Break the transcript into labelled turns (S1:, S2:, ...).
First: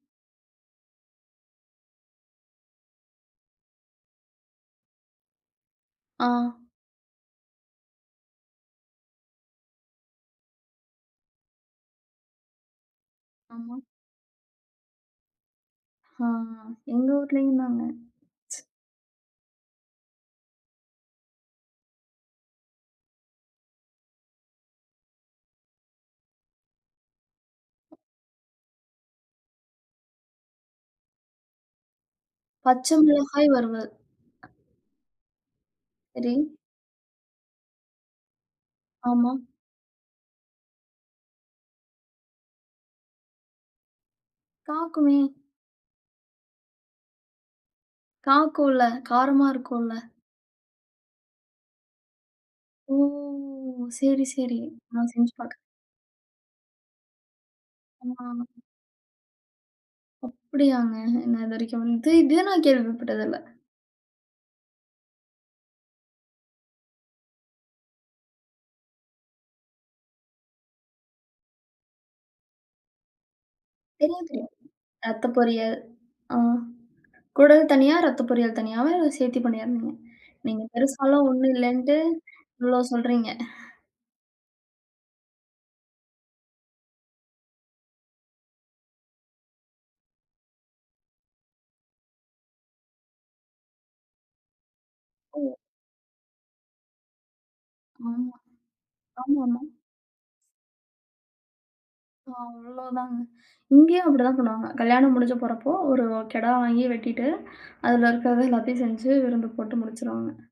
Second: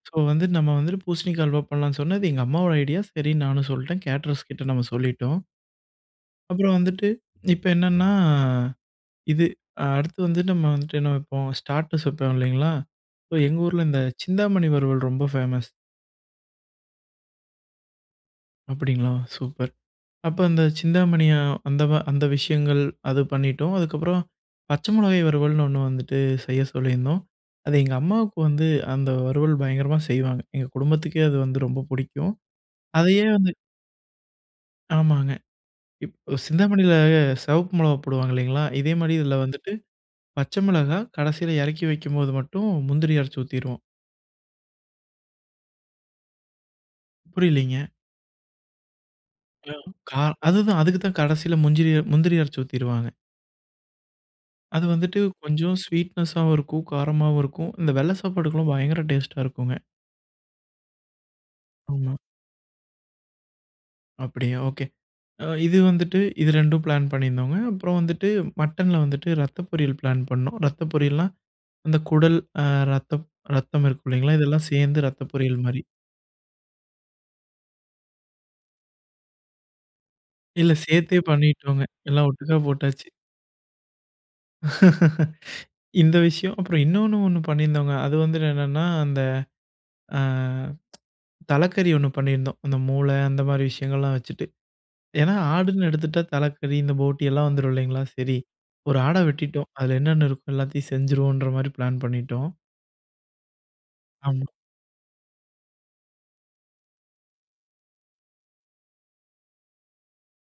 S1: So வந்துட்டு நம்ம வந்துட்டு பூசணிக்கா அல்வா பண்லாம்னு சொன்னது எங்க அம்மாவோட ஐடியா. சரி நானும் சொல்லிட்டேன். கேட்டரர்ஸ் கிட்ட நம்ம சொல்லிட்டோம்.
S2: ஆ.
S1: அப்புறம் வந்துட்டு இப்ப என்னன்னா இது அடுத்து வந்து நம்ம வந்துட்டு என்ன வப்போம்? ஸ்டார்ட்டர்ஸ் வப்போம் இல்லீங்களா? சோ எங்க
S2: ஆமா.
S1: ஊர்ல இந்தச் சிந்தாமணி வறுவல் ரொம்ப ஃபேமஸ்
S2: ஆ, எங்க ஊர்லயும் தாங்க.
S1: அப்டிங்களா? சூப்பர். அப்போ அந்தச் சிந்தாமணிய அந்த அந்த விஷயங்கள் அது பண்ணிட்டோம். அதுக்கப்றம் பச்ச மிளகாய் வறுவல்ன்னு ஒண்ணு வந்துட்டு செய்யச் சொல்லிருந்தோம். அது எங்க அம்மாவுக்கு வந்து, அந்த வறுவல் பயங்கரமா செய்வாங்க. எங்க குடும்பத்துக்கே அது வந்து ரொம்ப புடிக்கும்.
S2: பச்ச
S1: அதயே
S2: மிளகாய்
S1: வந்து
S2: வறுவல்.
S1: ஆமாங்க.
S2: சரி.
S1: இப்ப சிந்தாமணில செவப்பு மிளகாய் போடுவாங்க இல்லீங்களா? இதே மாரி
S2: ஆமா.
S1: இதுல வந்துட்டு பச்ச மெளகா கடைசில எறக்கி வைக்கும்போது மட்டும் முந்திரி அரச்சு ஊத்திருவோம்.
S2: காக்குமே
S1: புரியலைங்க.
S2: காக்குல்ல. காரமா இருக்கும்ல.
S1: கா அதுதான் அதுக்குதான் கடைசில முந்திரி முந்திரிய அரச்சி
S2: ஓ,
S1: ஊத்திருவாங்க.
S2: சரி, சரி.
S1: அது
S2: நான்
S1: வந்துட்டு
S2: செஞ்சு பாக்குறேன்.
S1: கொஞ்சம் ஸ்வீட்நெஷாவும் இருக்கும், காரமாவும் இருக்கும். இந்த வெள்ள
S2: ஆமா.
S1: சாப்பாட்டுக்கு பயங்கர டேஸ்டா இருக்குங்க.
S2: அப்படியாங்க? என்ன இதுவரைக்கும். நா
S1: ஆமா.
S2: இது இது நான் கேள்விப்பட்டதில்ல.
S1: அப்படியா, ஓகே. அ இது வந்துட்டு இது 2டும் பிளான் பண்ணிருந்தோங்க. அப்பறம் வந்துட்டு, மட்டன்ல வந்துட்டு ரத்த பொரியல் பிளான் பண்ணோம். ரத்த பொரியல்னா, அந்தக் குடல் அ ரத்தம் ரத்தம், இருக்கும்
S2: தெரியும்,
S1: இல்லீங்களா,
S2: தெரியும்.
S1: இதெலாம் சேந்து ரத்த
S2: ரத்த
S1: பொரியல்
S2: பொரியல்.
S1: மாரி.
S2: ஆ. கொடல் தனியா, ரத்த பொரியல் தனியாவா இல்ல சேத்து பண்றதா. இங்க
S1: இல்ல
S2: பெருசா
S1: சேத்தே
S2: ஒண்ணும்
S1: பண்ணிட்டோங்க.
S2: இல்லைன்ட்டு
S1: எல்லாம் ஒட்டுக்க
S2: இவ்ளோ
S1: போட்டாச்சு.
S2: சொல்றீங்க.
S1: இந்த விஷயம் அப்புறம் இன்னொன்னு ஒண்ணு பண்ணிருந்தோங்க. அது வந்து என்னன்னா அந்த அ தலக்கறி ஒண்ணு பண்ணிருந்தோம், அந்த மூளை அந்த மாரி விஷயங்கள்லாம் வச்சுட்டு. ஏன்னா
S2: ஓ.
S1: ஆடுன்னு எடுத்துட்டா தலக்கறி, இந்த போட்டி எல்லாம் வந்துரும் இல்லீங்களா?
S2: ஓ.
S1: சரி ஒரு ஆட
S2: ஆமாமா.
S1: வெட்டிட்டோம் அது என்னென்ன இருக்கோ எல்லாத்தயும் செஞ்சிருவோம்ன்ற மாரி பிளான் பண்ணிட்டோம்.
S2: அவ்ளோதாங்க. இங்கேயும் அப்டித்தான்
S1: ஆமா.
S2: பண்ணுவாங்க. கல்யாணம் முடிஞ்சு போறப்போ, ஒரு கெடா வாங்கி வெட்டிட்டு அதுல இருக்கிறத எல்லாத்தயும் செஞ்சு விருந்து போட்டு முடிச்சிருவாங்க.